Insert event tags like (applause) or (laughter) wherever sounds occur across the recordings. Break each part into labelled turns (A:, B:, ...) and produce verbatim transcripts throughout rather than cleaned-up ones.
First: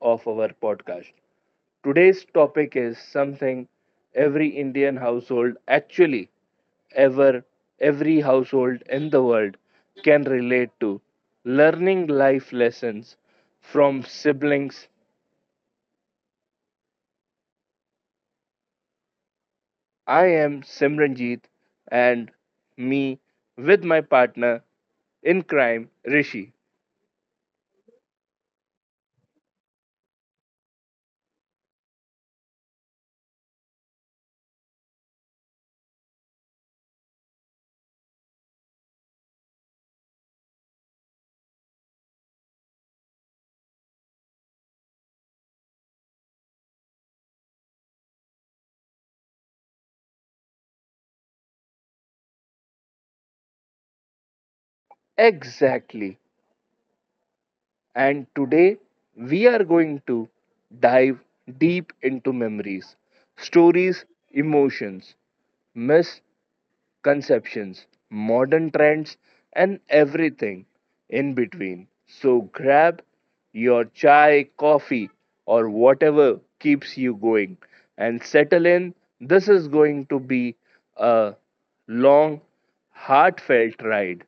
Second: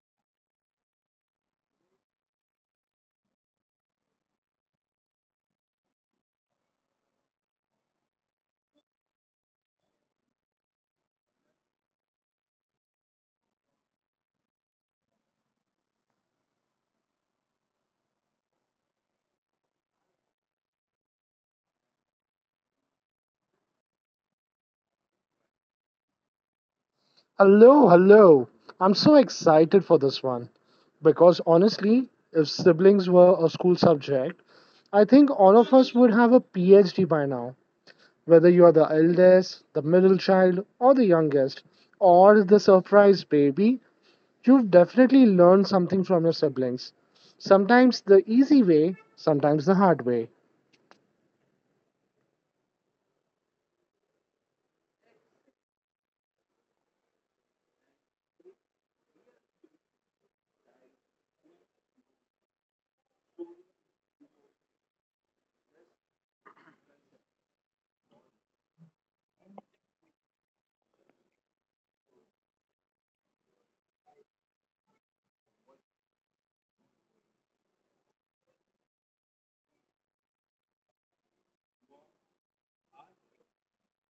A: of our podcast. Today's topic is something every Indian household, actually, ever, every household in the world can relate to learning life lessons from siblings. I am Simranjit, and me with my partner in crime, Rishi.
B: Hello, hello. I'm so excited for this one because honestly, if siblings were a school subject, I think all of us would have a PhD by now. Whether you are the eldest, the middle child, or the youngest, or the surprise baby, you've definitely learned something from your siblings. Sometimes the easy way, sometimes the hard way.
A: Exactly. And today we are going to dive deep into memories, stories, emotions, misconceptions, modern trends, and everything in between. So grab your chai, coffee, or whatever keeps you going and settle in. This is going to be a long, heartfelt ride.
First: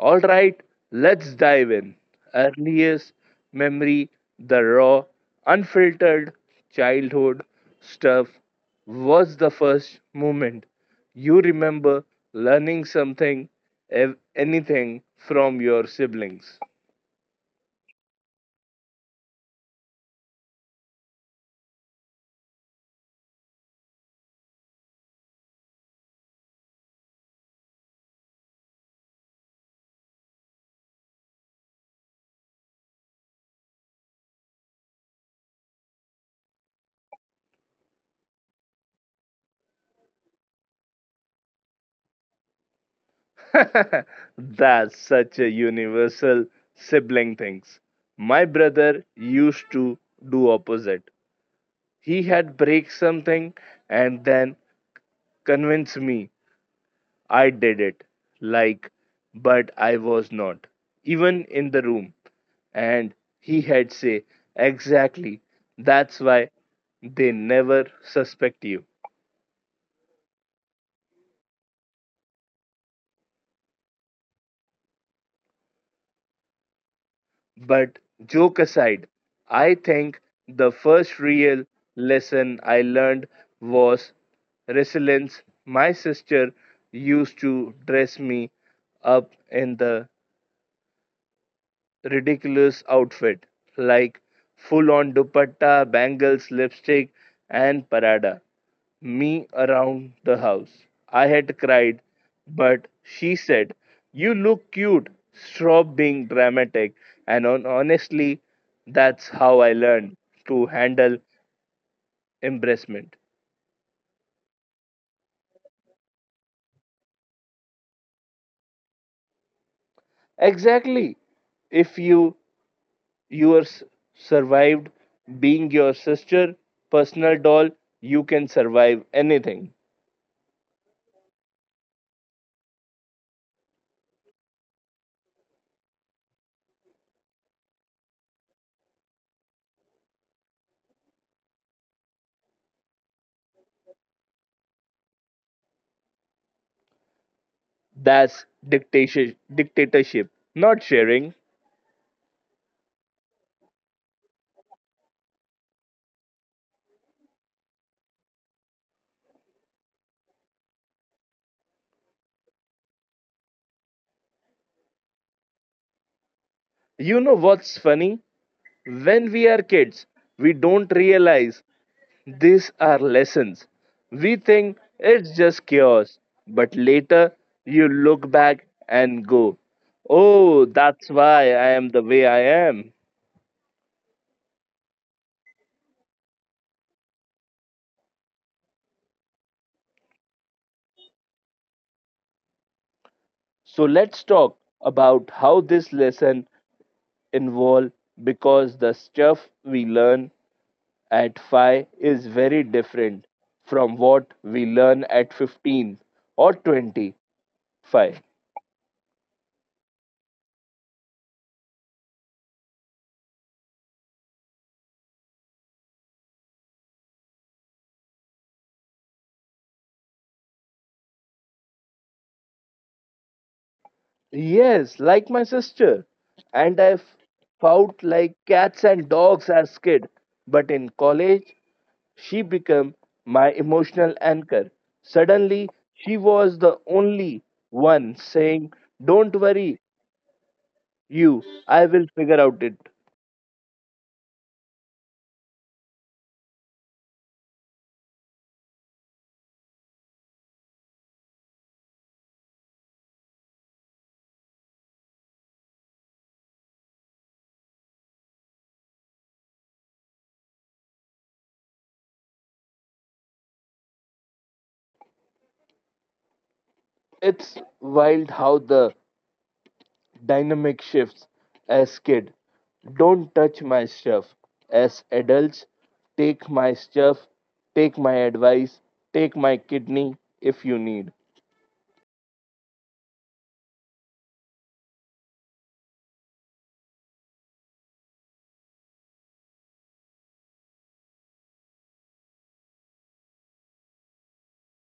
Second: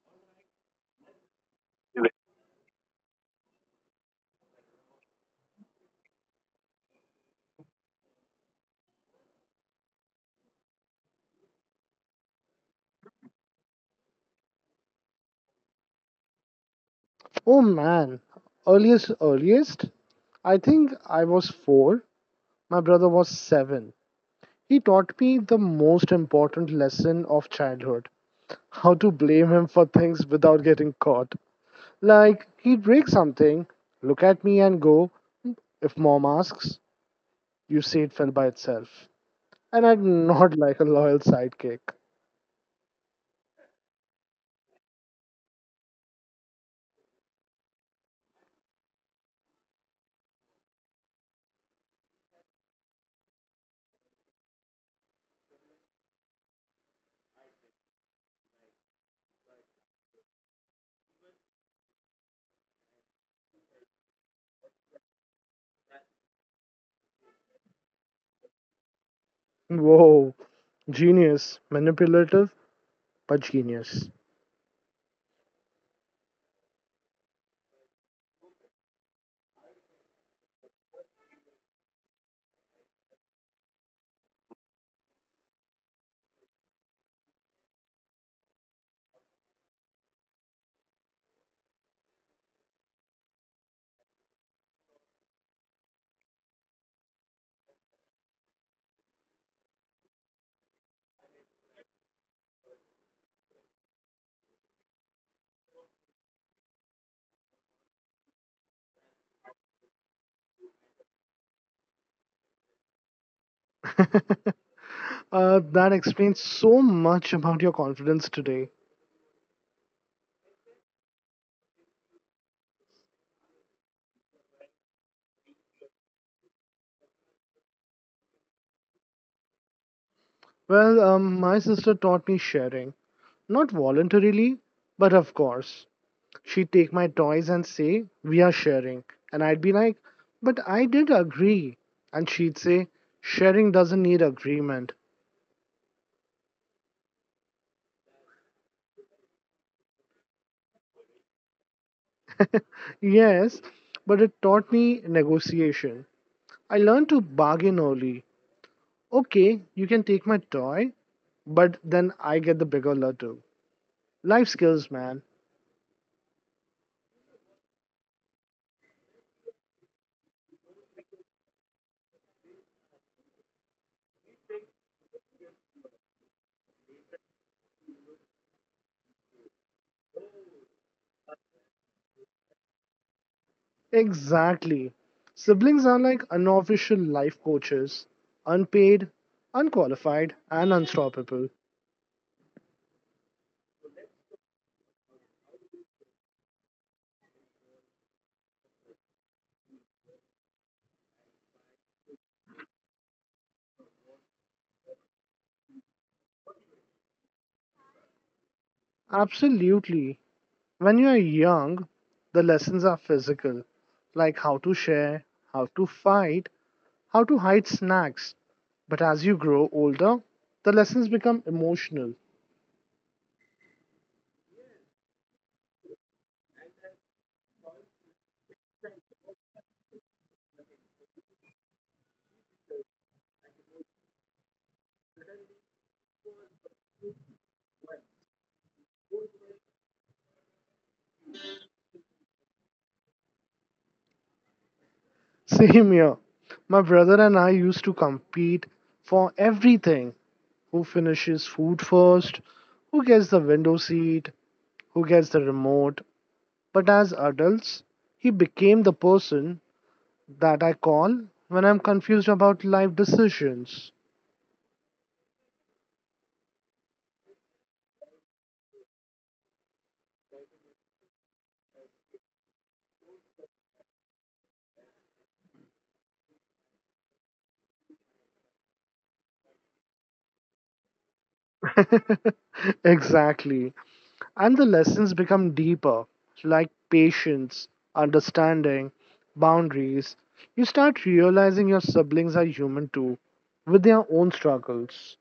A: All right, let's dive in. Earliest memory, the raw, unfiltered childhood stuff was the first moment you remember learning something, ev- anything from your siblings.
B: Oh man, earliest, earliest, I think I was four, my brother was seven. He taught me the most important lesson of childhood: how to blame him for things without getting caught. Like, he'd break something, look at me and go, "If mom asks, you say it fell by itself." And I'd nod (laughs) like a loyal sidekick.
A: (laughs) That's such a universal sibling things. My brother used to do opposite. He had break something and then convince me I did it. Like, but I was not. Even in the room. And he had say, exactly. That's why they never suspect you.
B: Whoa, genius. Manipulative, but genius.
A: But joke aside, I think the first real lesson I learned was resilience. My sister used to dress me up in the ridiculous outfit like full on dupatta, bangles, lipstick, and parada me around the house. I had cried, but she said, You look cute, stop being dramatic. And on, honestly, that's how I learned to handle embarrassment.
B: (laughs) Uh, that explains so much about your confidence today.
A: Exactly. If you you are s- survived being your sister, personal doll, you can survive anything.
B: Well, um, my sister taught me sharing. Not voluntarily, but of course. She'd take my toys and say, "We are sharing." And I'd be like, "But I did agree." And she'd say, "Sharing doesn't need agreement."
A: That's dictation, dictatorship, not sharing.
B: Yes, but it taught me negotiation. I learned to bargain early. Okay, you can take my toy, but then I get the bigger lotto. Life skills, man.
A: You know what's funny? When we are kids, we don't realize these are lessons. We think it's just chaos, but later you look back and go, Oh, that's why I am the way I am.
B: Exactly. Siblings are like unofficial life coaches: unpaid, unqualified, and unstoppable.
A: So let's talk about how this lesson involved because the stuff we learn at five is very different from what we learn at fifteen or twenty-five.
B: Absolutely. When you are young, the lessons are physical, like how to share, how to fight, how to hide snacks. But as you grow older, the lessons become emotional.
A: Yes, like my sister. And I f- fought like cats and dogs as kid. But in college, she became my emotional anchor. Suddenly, she was the only one saying, Don't worry, you, I will figure out it.
B: (laughs) Same here. My brother and I used to compete for everything. Who finishes food first? Who gets the window seat? Who gets the remote? But as adults, he became the person that I call when I'm confused about life decisions.
A: It's wild how the dynamic shifts. As kid, don't touch my stuff. As adults, take my stuff, take my advice, take my kidney if you need.
B: (laughs) exactly. And the lessons become deeper, like patience, understanding, boundaries. You start realizing your siblings are human too, with their own struggles.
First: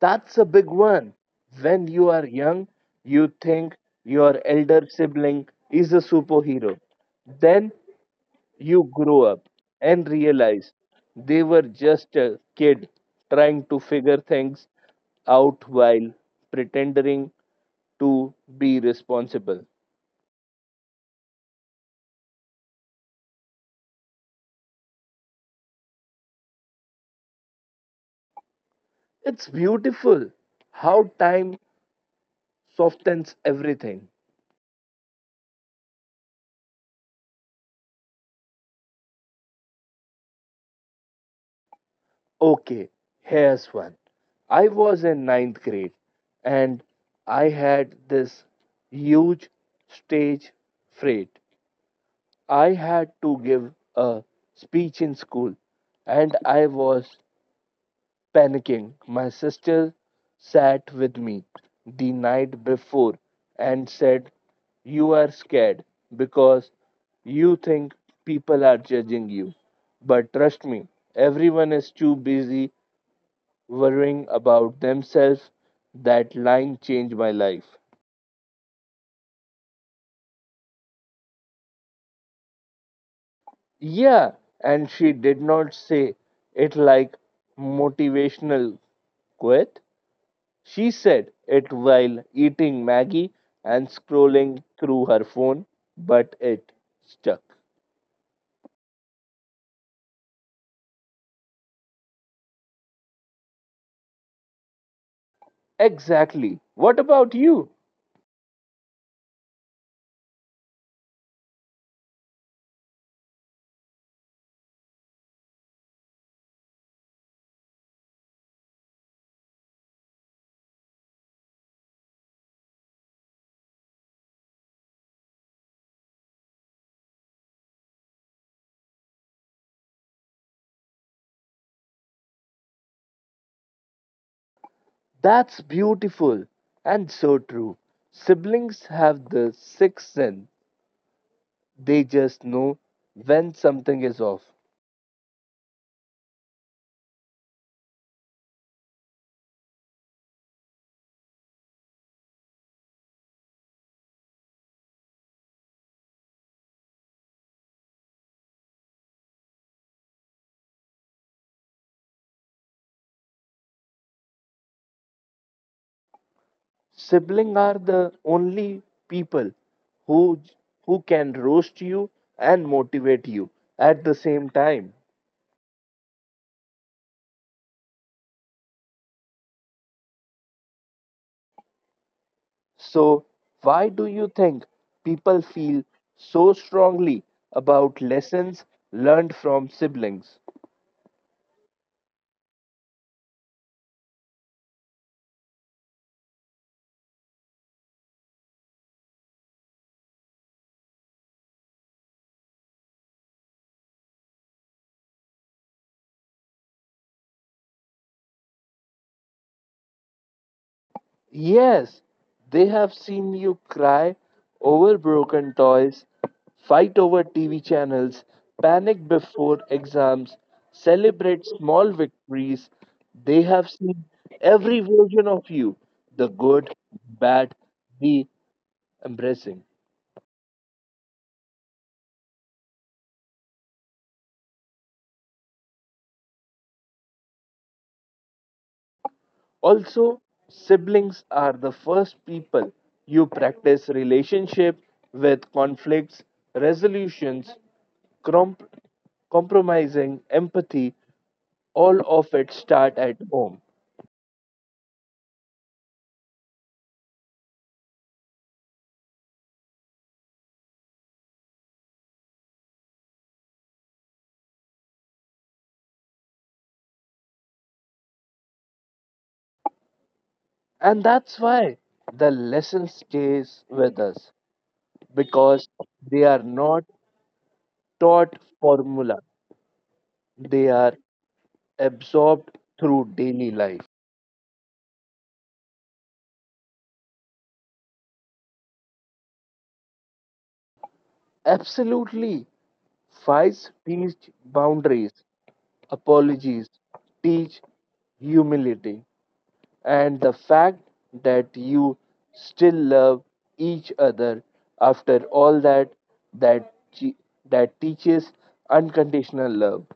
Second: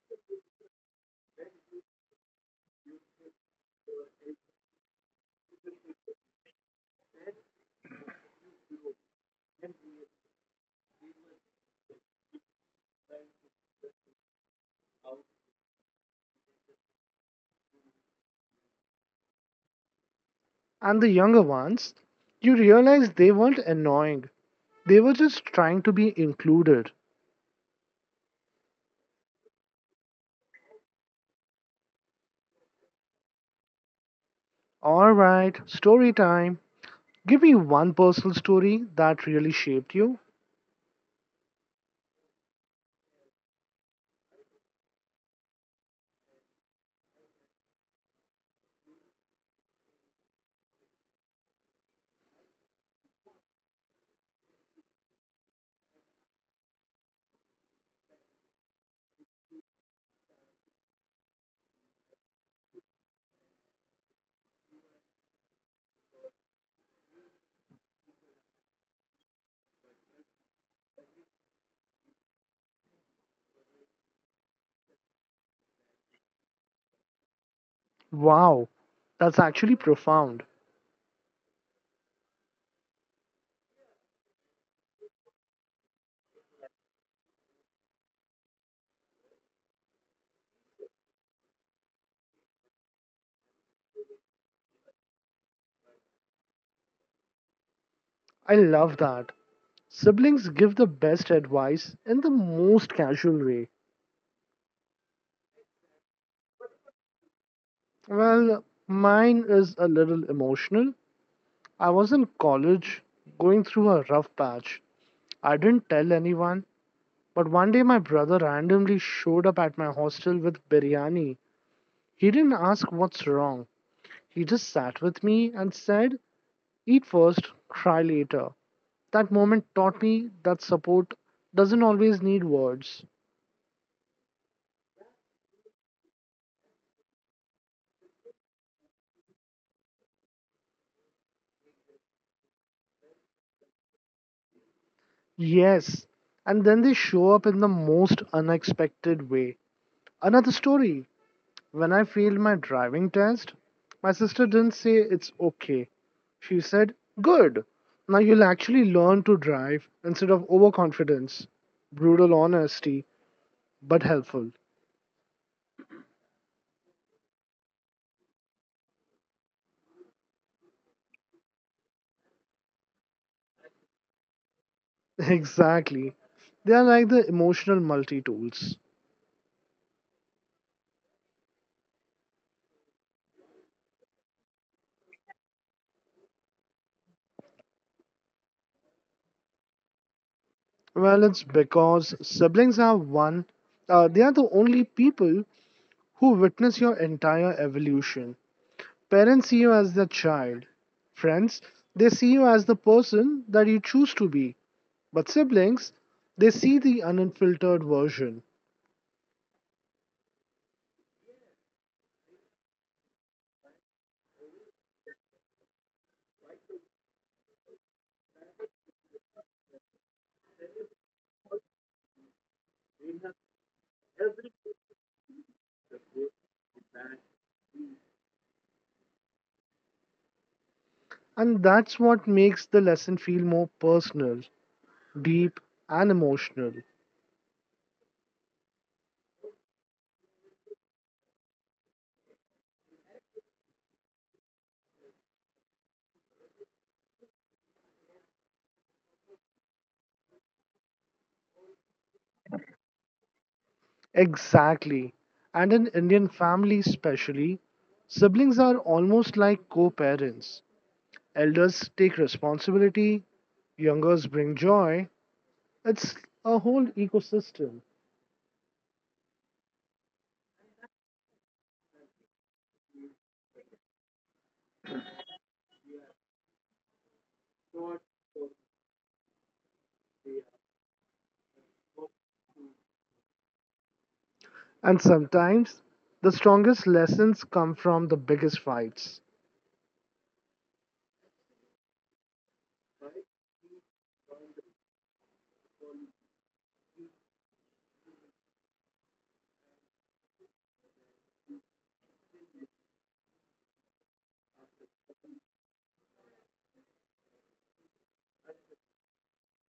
A: That's a big one. When you are young, you think your elder sibling is a superhero, then you grow up and realize they were just a kid trying to figure things out while pretending to be responsible.
B: And the younger ones, you realize they weren't annoying, they were just trying to be included.
A: It's beautiful how time softens everything.
B: Alright, story time. Give me one personal story that really shaped you.
A: Okay, here's one. I was in ninth grade and I had this huge stage fright. I had to give a speech in school and I was panicking. My sister sat with me the night before and said, You are scared because you think people are judging you. But trust me, everyone is too busy worrying about themselves. That line changed my life.
B: Wow, that's actually profound.
A: Yeah, and she did not say it like motivational quote. She said it while eating Maggie and scrolling through her phone, but it stuck.
B: I love that. Siblings give the best advice in the most casual way.
A: Exactly. What about you?
B: Well, mine is a little emotional. I was in college going through a rough patch. I didn't tell anyone, but one day my brother randomly showed up at my hostel with biryani. He didn't ask what's wrong. He just sat with me and said, "Eat first, cry later." That moment taught me that support doesn't always need words.
A: That's beautiful and so true. Siblings have the sixth sense, they just know when something is off.
B: Yes. And then they show up in the most unexpected way. Another story. When I failed my driving test, my sister didn't say it's okay. She said, "Good. Now you'll actually learn to drive instead of overconfidence." Brutal honesty, but helpful.
A: Siblings are the only people who, who can roast you and motivate you at the same time.
B: (laughs) Exactly. They are like the emotional multi tools.
A: So, why do you think people feel so strongly about lessons learned from siblings?
B: Well, it's because siblings are one, uh, they are the only people who witness your entire evolution. Parents see you as the child. Friends, they see you as the person that you choose to be. But siblings, they see the unfiltered version.
A: Yes, they have seen you cry over broken toys, fight over T V channels, panic before exams, celebrate small victories. They have seen every version of you the good, bad, the embracing.
B: And that's what makes the lesson feel more personal, deep, and emotional.
A: Also, siblings are the first people you practice relationship with conflicts, resolutions, comp- compromising, empathy, all of it start at home.
B: Exactly. And in Indian families, especially, siblings are almost like co parents. Elders take responsibility, youngers bring joy. It's a whole ecosystem.
A: And that's why the lesson stays with us because they are not taught formula. They are absorbed through daily life.
B: And sometimes the strongest lessons come from the biggest fights.
A: Absolutely. Five teach boundaries. Apologies teach humility and the fact that you still love each other after all that that che- that teaches unconditional love.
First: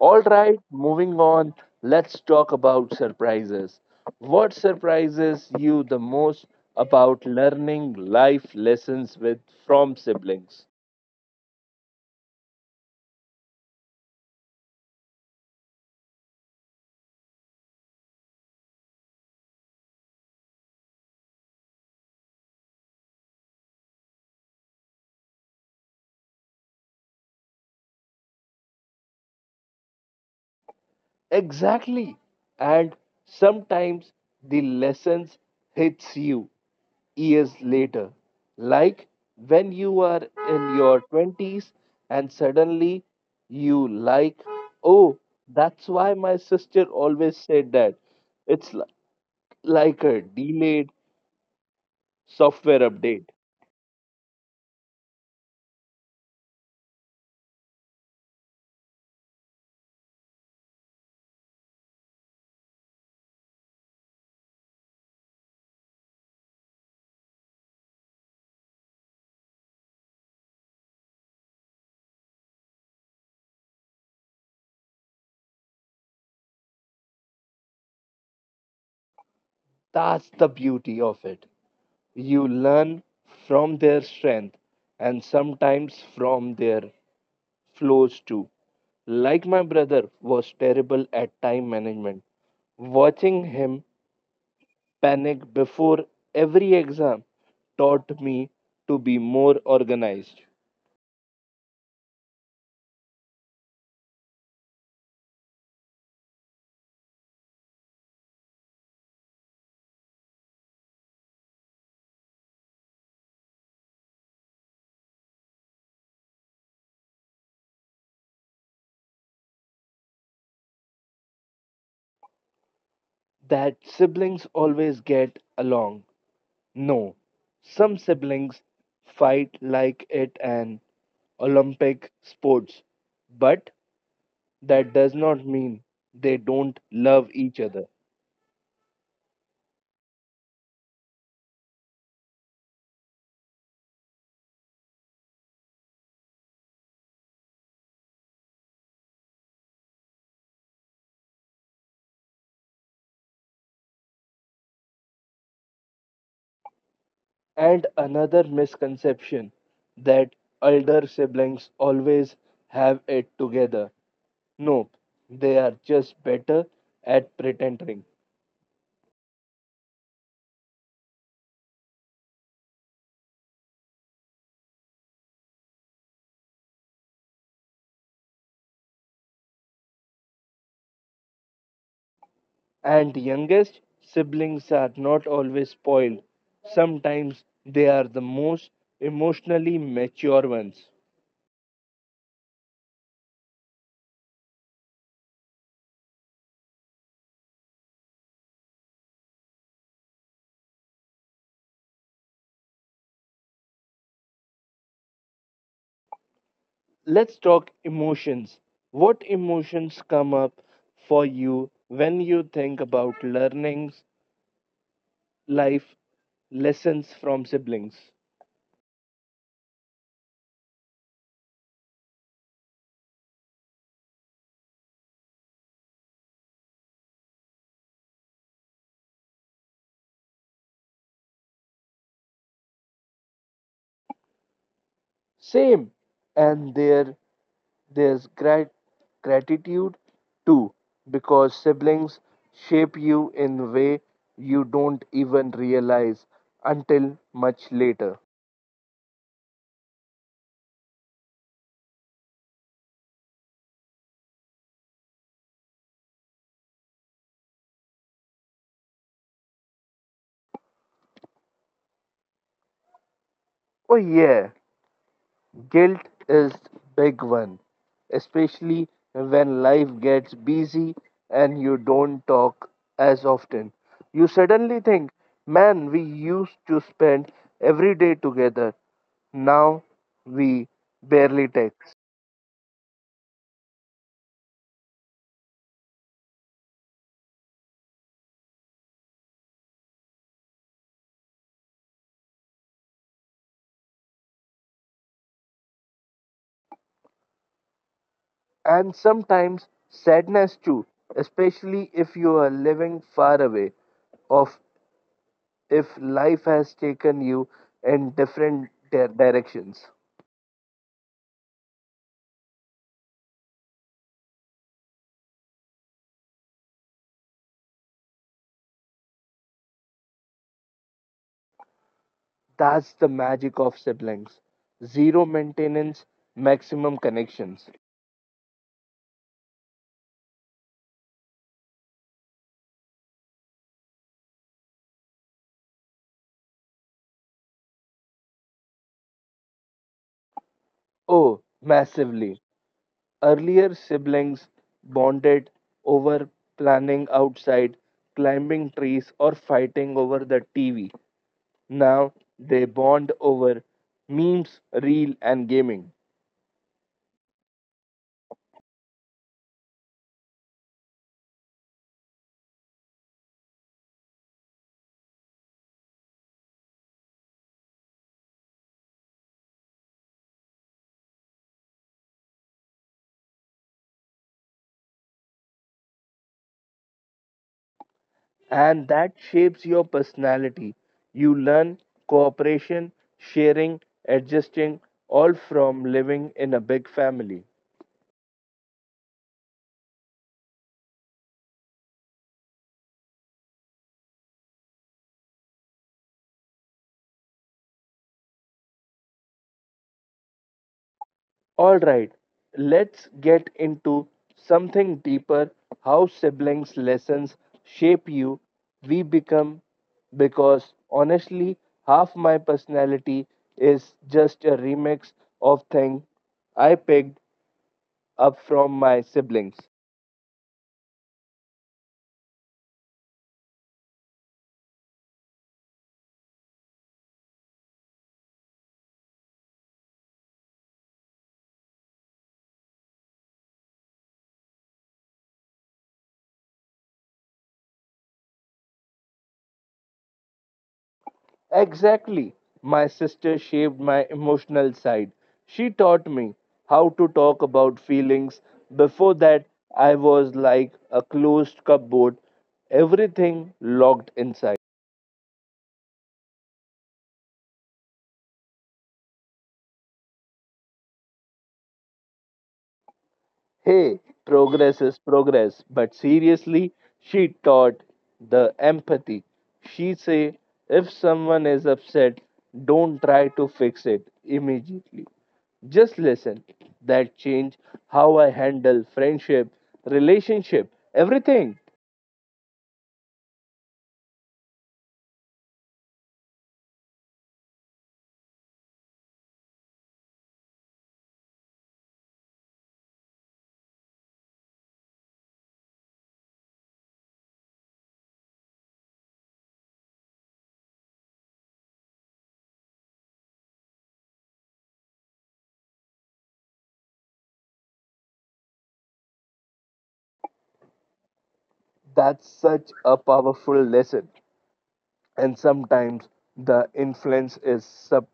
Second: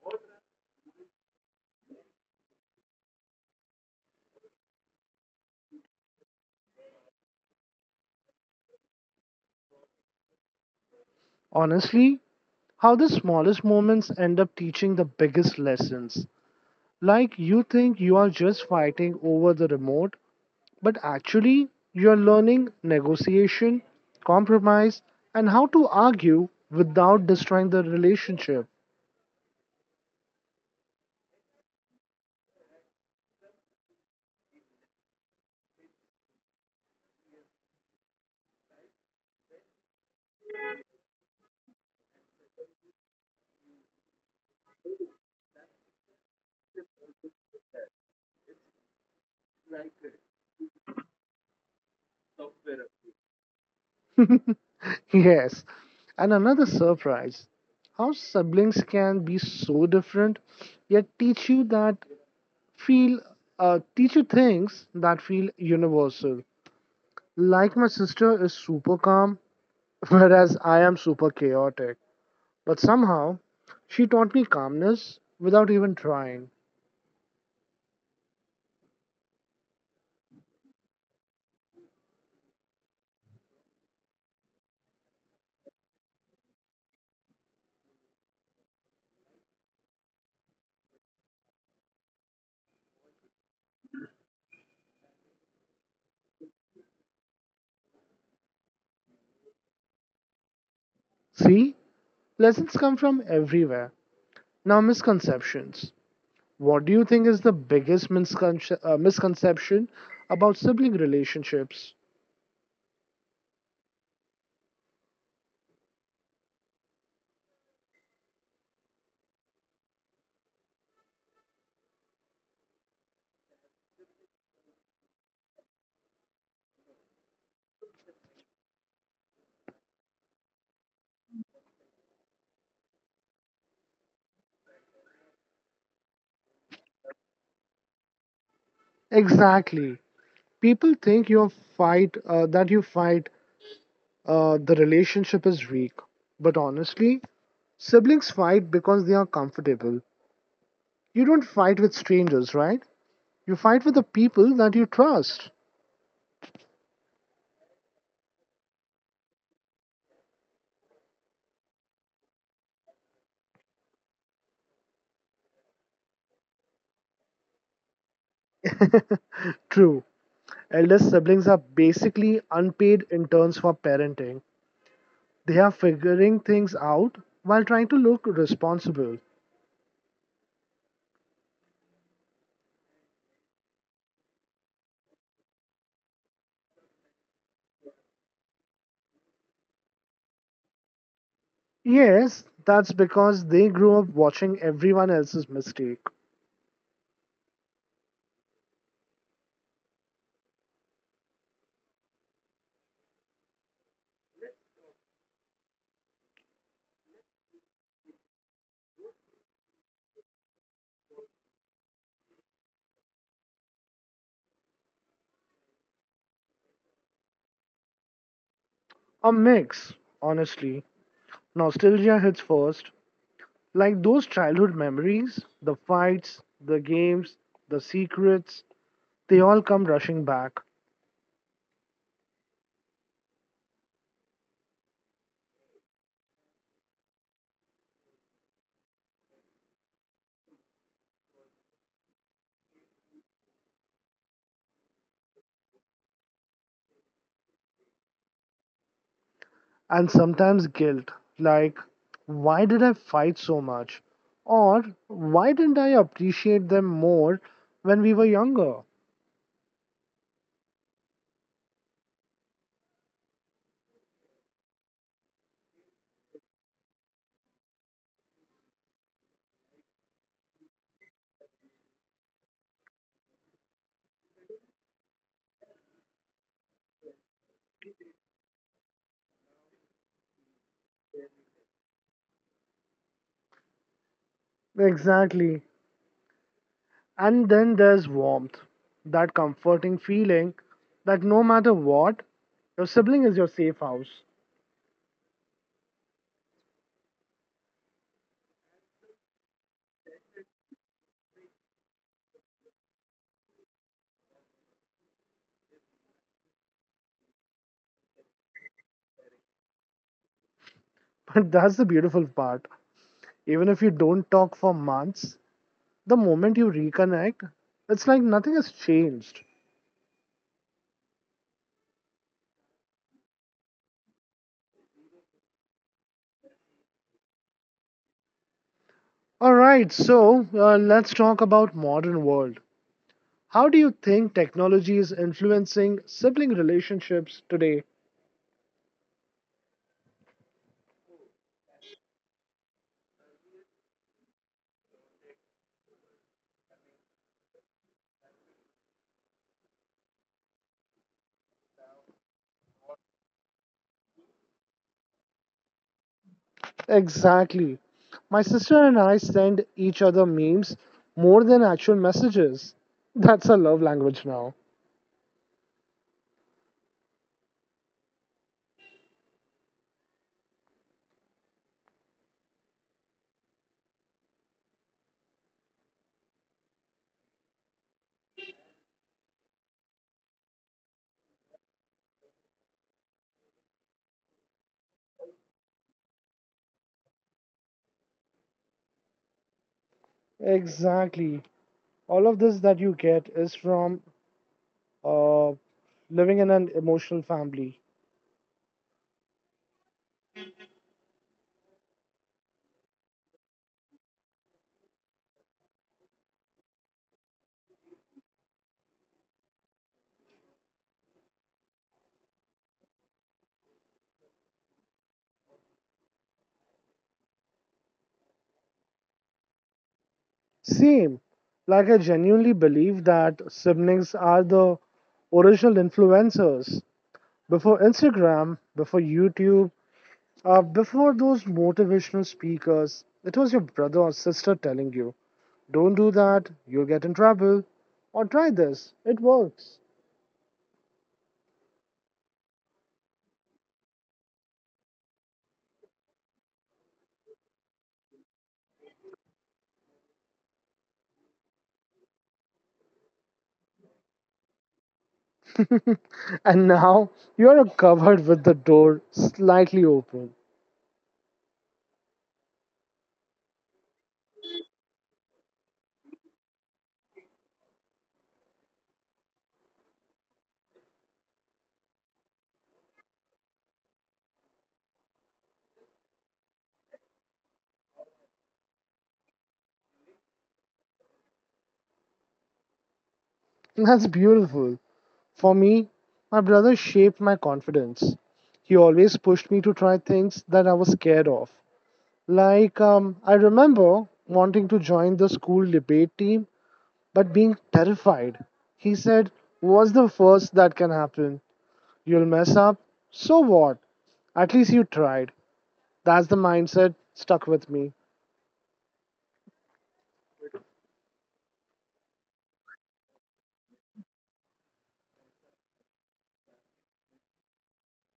A: All right, moving on. Let's talk about surprises. What surprises you the most about learning life lessons with from siblings?
B: Honestly, how the smallest moments end up teaching the biggest lessons. Like you think you are just fighting over the remote, but actually you are learning negotiation, compromise, and how to argue without destroying the relationship.
A: Exactly. And sometimes the lessons hits you years later. Like when you are in your twenties and suddenly you like, oh, that's why my sister always said that. It's li- like a delayed software update.
B: (laughs) yes, and another surprise: how siblings can be so different yet teach you that feel uh, teacher things that feel universal. Like my sister is super calm, (laughs) whereas I am super chaotic. But somehow, she taught me calmness without even trying.
A: That's the beauty of it. You learn from their strength and sometimes from their flows too. Like my brother was terrible at time management. Watching him panic before every exam taught me to be more organized.
B: See, lessons come from everywhere. Now, misconceptions. What do you think is the biggest misconce- uh, misconception about sibling relationships?
A: That siblings always get along. No, some siblings fight like it an Olympic sports, but that does not mean they don't love each other.
B: Exactly. People think you fight uh, that you fight uh, the relationship is weak, but honestly, siblings fight because they are comfortable. You don't fight with strangers, right? You fight with the people that you trust.
A: And another misconception that elder siblings always have it together. Nope, they are just better at pretending.
B: True. Eldest siblings are basically unpaid interns for parenting. They are figuring things out while trying to look responsible.
A: And youngest siblings are not always spoiled. Sometimes they are the most emotionally mature ones.
B: Yes, that's because they grew up watching everyone else's mistake.
A: Let's talk emotions. What emotions come up for you when you think about learnings, life lessons from siblings?
B: A mix, honestly. Nostalgia hits first, like those childhood memories, the fights, the games, the secrets, they all come rushing back,
A: Same, and there there's grat- gratitude too because siblings shape you in a way you don't even realize until much later.
B: and sometimes guilt, like, why did I fight so much? Or why didn't I appreciate them more when we were younger?
A: Oh yeah, guilt is big one, especially when life gets busy and you don't talk as often. You suddenly think, man, we used to spend every day together. Now we barely text.
B: Exactly. And then there's warmth, that comforting feeling that no matter what, your sibling is your safe house.
A: And sometimes sadness too, especially if you are living far away of if life has taken you in different di- directions.
B: (laughs) But that's the beautiful part. Even if you don't talk for months, the moment you reconnect, it's like nothing has changed.
A: That's the magic of siblings. Zero maintenance, maximum connections.
B: All right, so uh, let's talk about modern world. How do you think technology is influencing sibling relationships today?
A: Oh, massively. Earlier siblings bonded over planning outside, climbing trees, or fighting over the T V. Now they bond over memes, reel, and gaming.
B: Exactly. My sister and I send each other memes more than actual messages. That's a love language now.
A: And that shapes your personality. You learn cooperation, sharing, adjusting, all from living in a big family.
B: Exactly. All of this that you get is from uh, living in an emotional family.
A: All right, let's get into something deeper how siblings' lessons shape you, we become, because honestly, half my personality is just a remix of things I picked up from my siblings.
B: Same. Like, I genuinely believe that siblings are the original influencers. Before Instagram, before YouTube, uh, before those motivational speakers, it was your brother or sister telling you, "Don't do that, you'll get in trouble," or "try this, it works."
A: Exactly. My sister shaped my emotional side. She taught me how to talk about feelings. Before that, I was like a closed cupboard, everything locked inside.
B: (laughs) And now you're covered with the door slightly open.
A: Hey, progress is progress, but seriously, she taught the empathy. She say if someone is upset, don't try to fix it immediately. Just listen. That changed how I handle friendship, relationship, everything.
B: That's beautiful. For me, my brother shaped my confidence. He always pushed me to try things that I was scared of. Like, um, I remember wanting to join the school debate team but being terrified. He said, "What's the worst that can happen? You'll mess up. So what? At least you tried." That's the mindset stuck with me.
A: That's such a powerful lesson. And sometimes the influence is subtle.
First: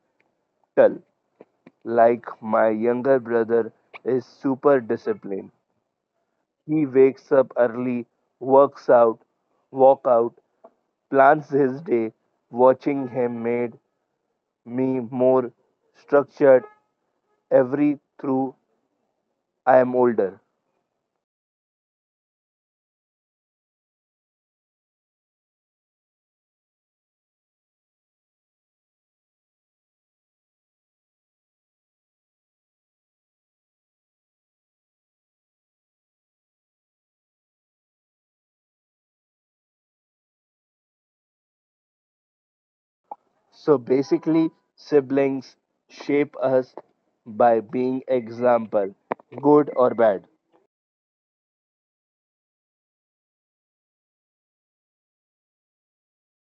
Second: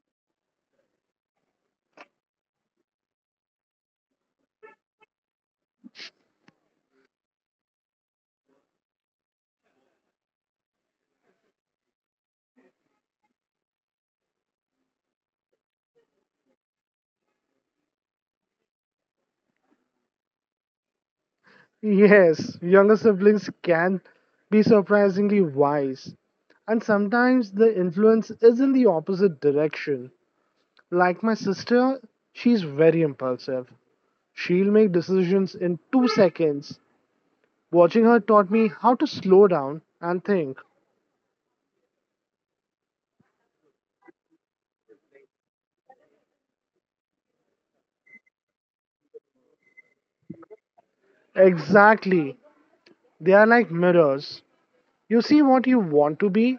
A: Like my younger brother is super disciplined. He wakes up early, works out, walk out, plans his day. Watching him made me more structured every through I am older.
B: Yes, younger siblings can be surprisingly wise. And sometimes the influence is in the opposite direction. Like my sister, she's very impulsive. She'll make decisions in two seconds. Watching her taught me how to slow down and think.
A: So basically, siblings shape us by being example, good or bad.
B: Exactly. They are like mirrors. You see what you want to be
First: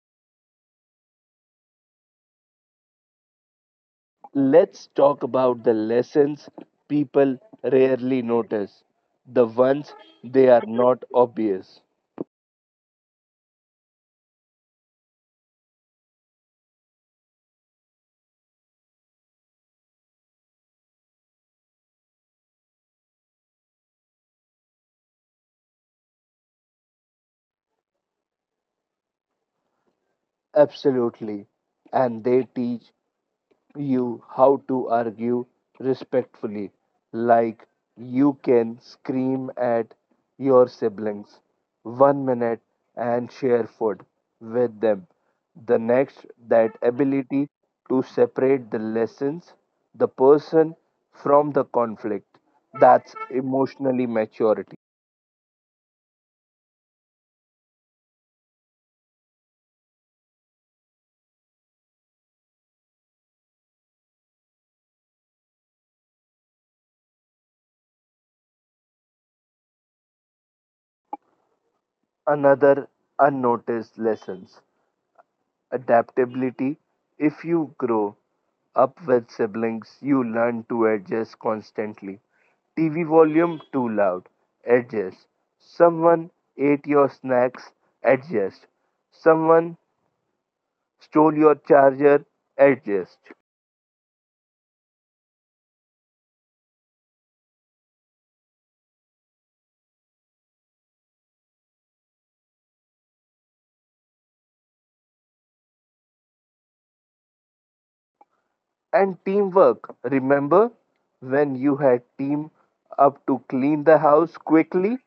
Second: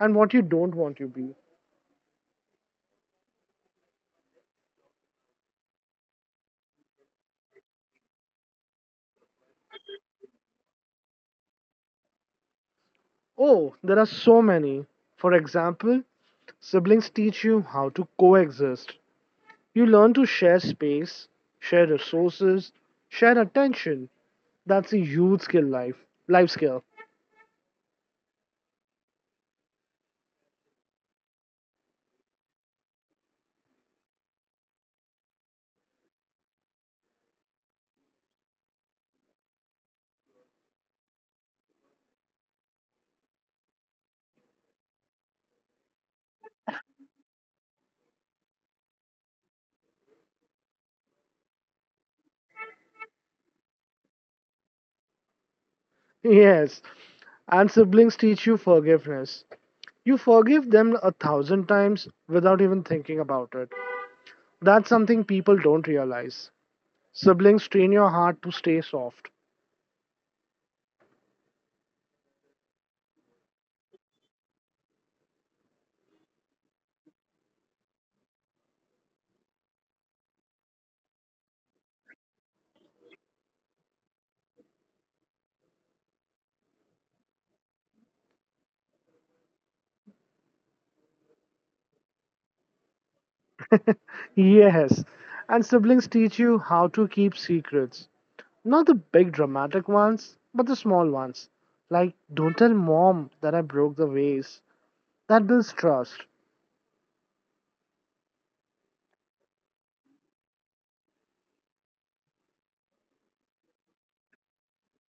B: and what you don't want to be.
A: Let's talk about the lessons people rarely notice, the ones they are not obvious.
B: Oh, there are so many. For example, siblings teach you how to coexist. You learn to share space, share resources, share attention. That's a huge skill life life skill.
A: Absolutely. And they teach you how to argue respectfully, like you can scream at your siblings one minute and share food with them. The next, that ability to separate the lessons, the person from the conflict. That's emotionally maturity.
B: (laughs) Yes. And siblings teach you forgiveness. You forgive them a thousand times without even thinking about it. That's something people don't realize. Siblings train your heart to stay soft.
A: Another unnoticed lessons adaptability. If you grow up with siblings, you learn to adjust constantly. T V volume too loud, adjust. Someone ate your snacks, adjust. Someone stole your charger, adjust.
B: (laughs) Yes. And siblings teach you how to keep secrets. Not the big dramatic ones, but the small ones. Like, don't tell mom that I broke the vase. That builds trust. (laughs)
A: And teamwork. Remember when you had team up to clean the house quickly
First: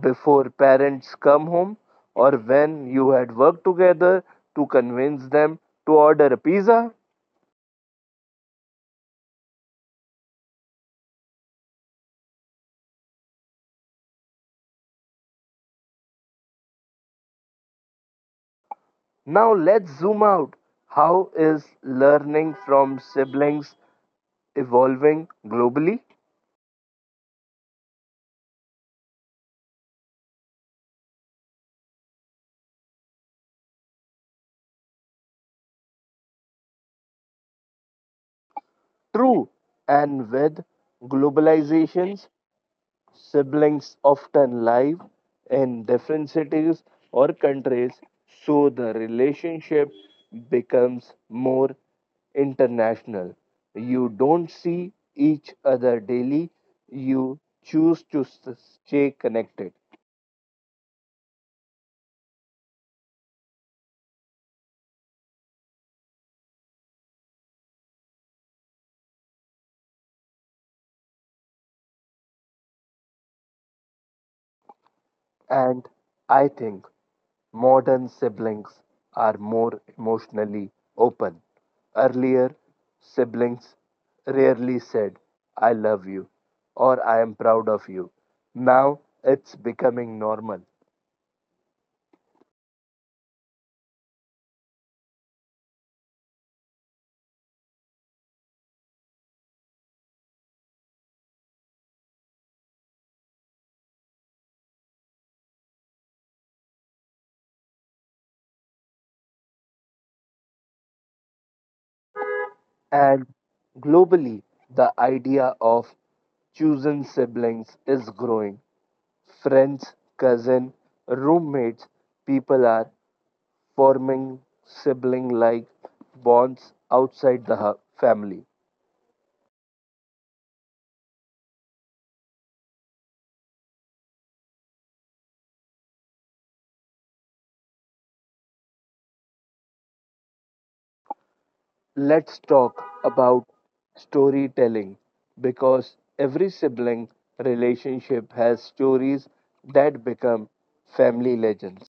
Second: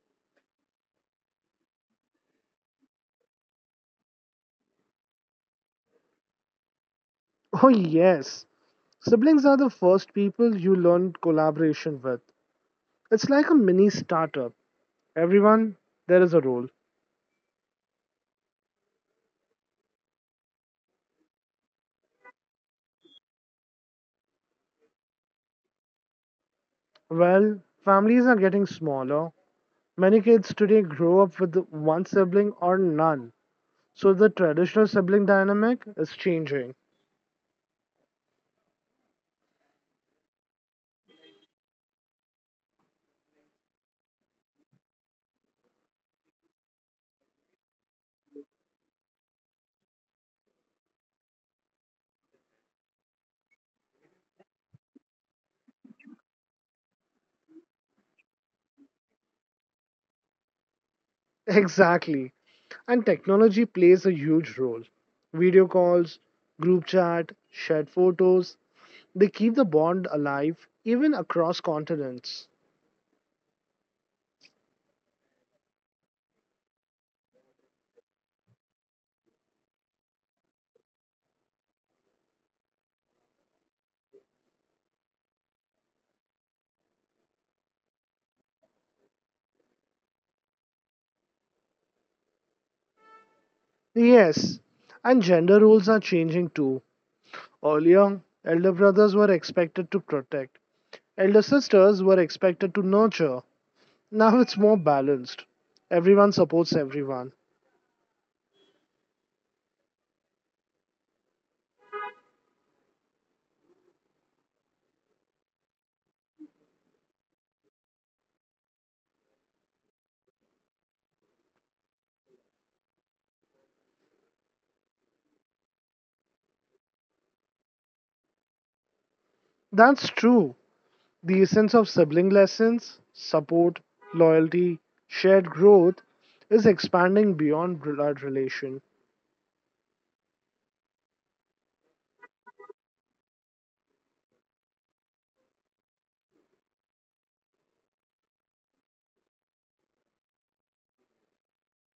A: before parents come home or when you had worked together to convince them to order a pizza?
B: Oh, yes. Siblings are the first people you learn collaboration with. It's like a mini startup. Everyone, there is a role.
A: Now let's zoom out. How is learning from siblings evolving globally?
B: Well, families are getting smaller. Many kids today grow up with one sibling or none. So the traditional sibling dynamic is changing.
A: True, and with globalization siblings often live in different cities or countries, so the relationship becomes more international. You don't see each other daily, you choose to s- stay connected.
B: Exactly. And technology plays a huge role. Video calls, group chat, shared photos, they keep the bond alive even across continents.
A: And I think modern siblings are more emotionally open. Earlier, siblings rarely said, I love you or I am proud of you. Now it's becoming normal.
B: Yes, and gender roles are changing too. Earlier, elder brothers were expected to protect, elder sisters were expected to nurture. Now it's more balanced. Everyone supports everyone.
A: And globally, the idea of chosen siblings is growing. Friends, cousin, roommates, people are forming sibling like bonds outside the family.
B: That's true. The essence of sibling lessons, support, loyalty, shared growth is expanding beyond blood relation.
A: Let's talk about storytelling because every sibling relationship has stories that become family legends.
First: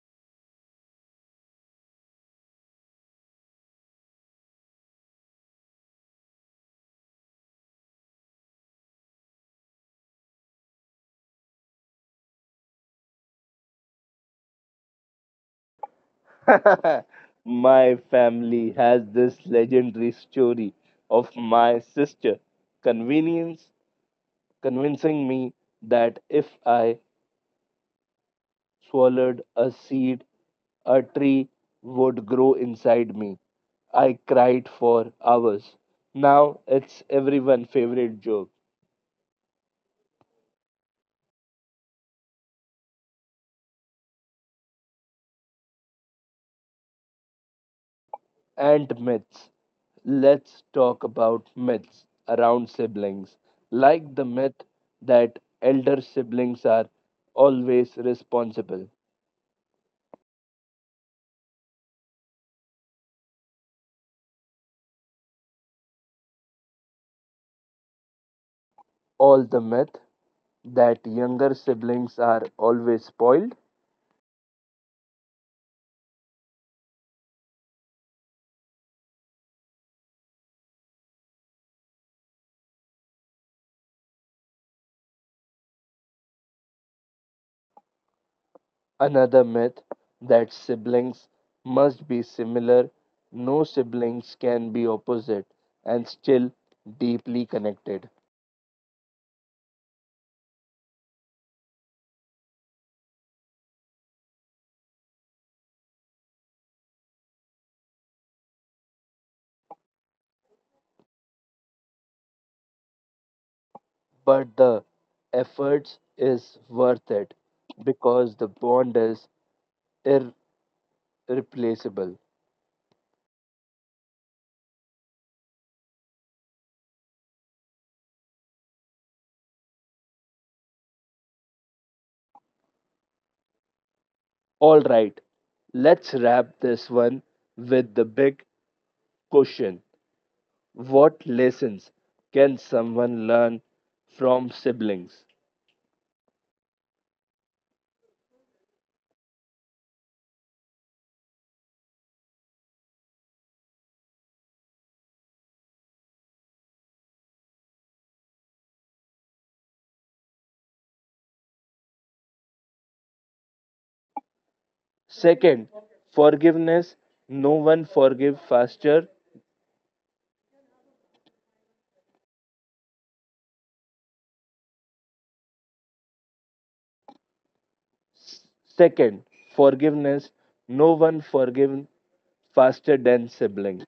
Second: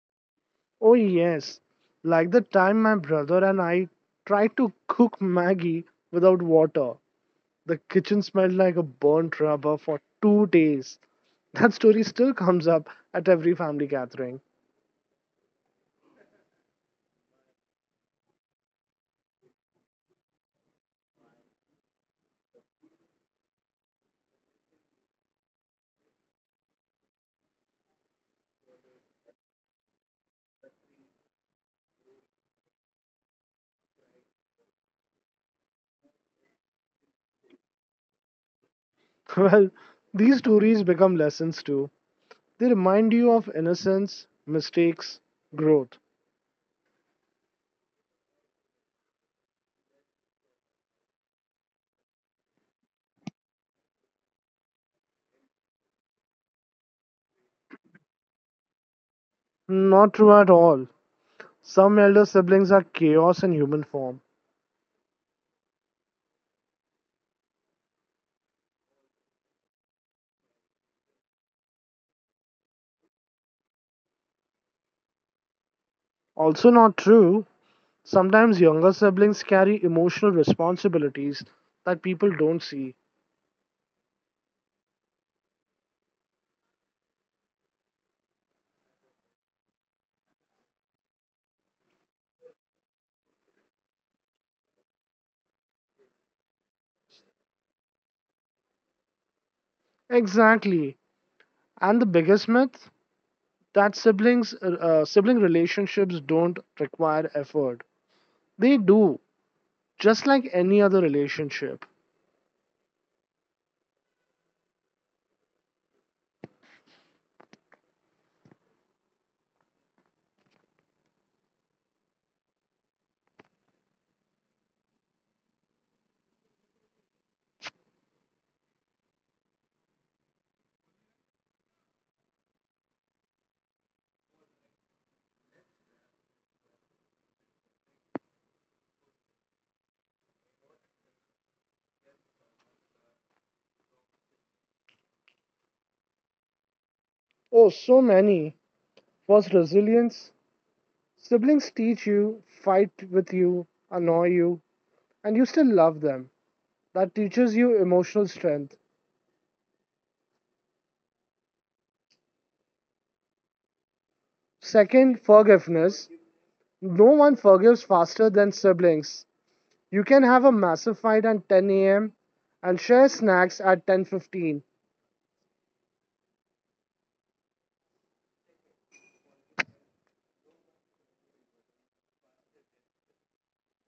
B: Oh yes, like the time my brother and I tried to cook Maggie without water. The kitchen smelled like a burnt rubber for two days. That story still comes up at every family gathering.
A: (laughs) My family has this legendary story of my sister convenience convincing me that if I swallowed a seed, a tree would grow inside me. I cried for hours. Now it's everyone's favorite joke.
B: (laughs) Well, these stories become lessons too. They remind you of innocence, mistakes, growth.
A: And myths. Let's talk about myths around siblings, like the myth that elder siblings are always responsible.
B: Not true at all. Some elder siblings are chaos in human form.
A: All the myth that younger siblings are always spoiled.
B: Also, not true. Sometimes younger siblings carry emotional responsibilities that people don't see.
A: Another myth that siblings must be similar, no siblings can be opposite and still deeply connected.
B: Exactly. And the biggest myth: that siblings, uh, uh, sibling relationships don't require effort. They do, just like any other relationship.
A: But the effort is worth it because the bond is irreplaceable. All right, let's wrap this one with the big question. What lessons can someone learn from siblings?
B: Oh, so many. First, resilience. Siblings teach you, fight with you, annoy you, and you still love them. That teaches you emotional strength. Second,
A: Second,
B: forgiveness.
A: forgiveness.
B: No one
A: No
B: forgives
A: one
B: faster
A: forgive
B: than
A: faster.
B: siblings. You can have a massive fight at ten a m and share snacks at ten fifteen.
A: S- Second, forgiveness. No one forgive faster than sibling.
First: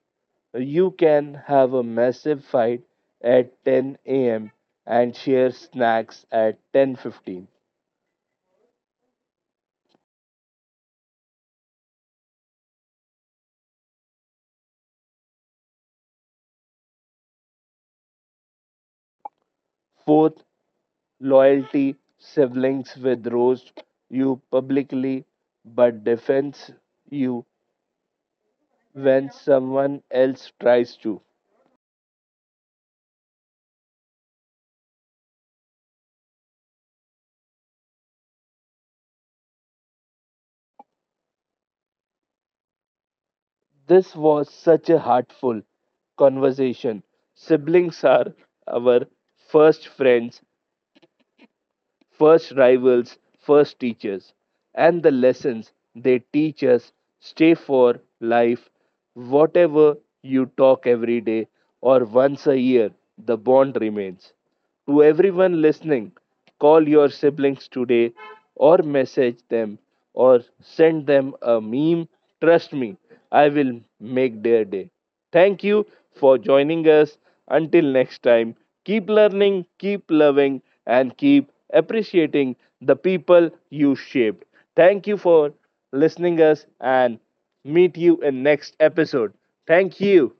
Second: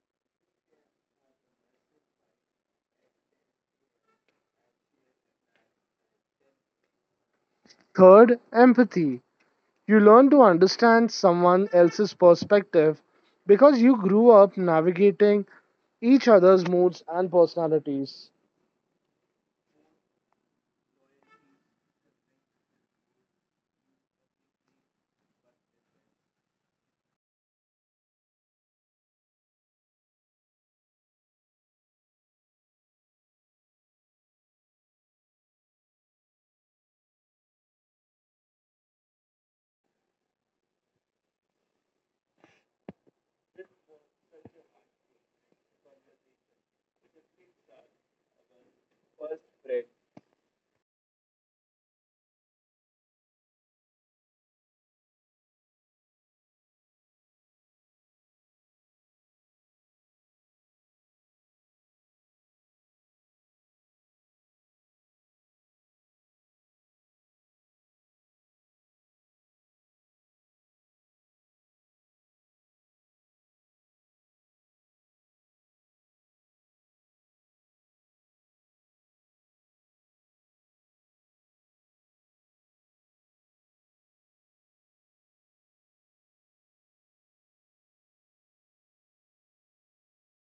A: You can have a massive fight at ten a m and share snacks at ten fifteen.
B: Third, empathy. You learn to understand someone else's perspective because you grew up navigating each other's moods and personalities.
A: Fourth, loyalty. Siblings with roast you publicly, but defends you when someone else tries to. This was such a heartful conversation. Siblings are our first friends, first rivals, first teachers, and the lessons they teach us stay for life. Whatever you talk every day or once a year, the bond remains. To everyone listening, call your siblings today or message them or send them a meme. Trust me, I will make their day. Thank you for joining us. Until next time, keep learning, keep loving, and keep appreciating the people you shaped. Thank you for listening us and meet you in next episode. Thank you.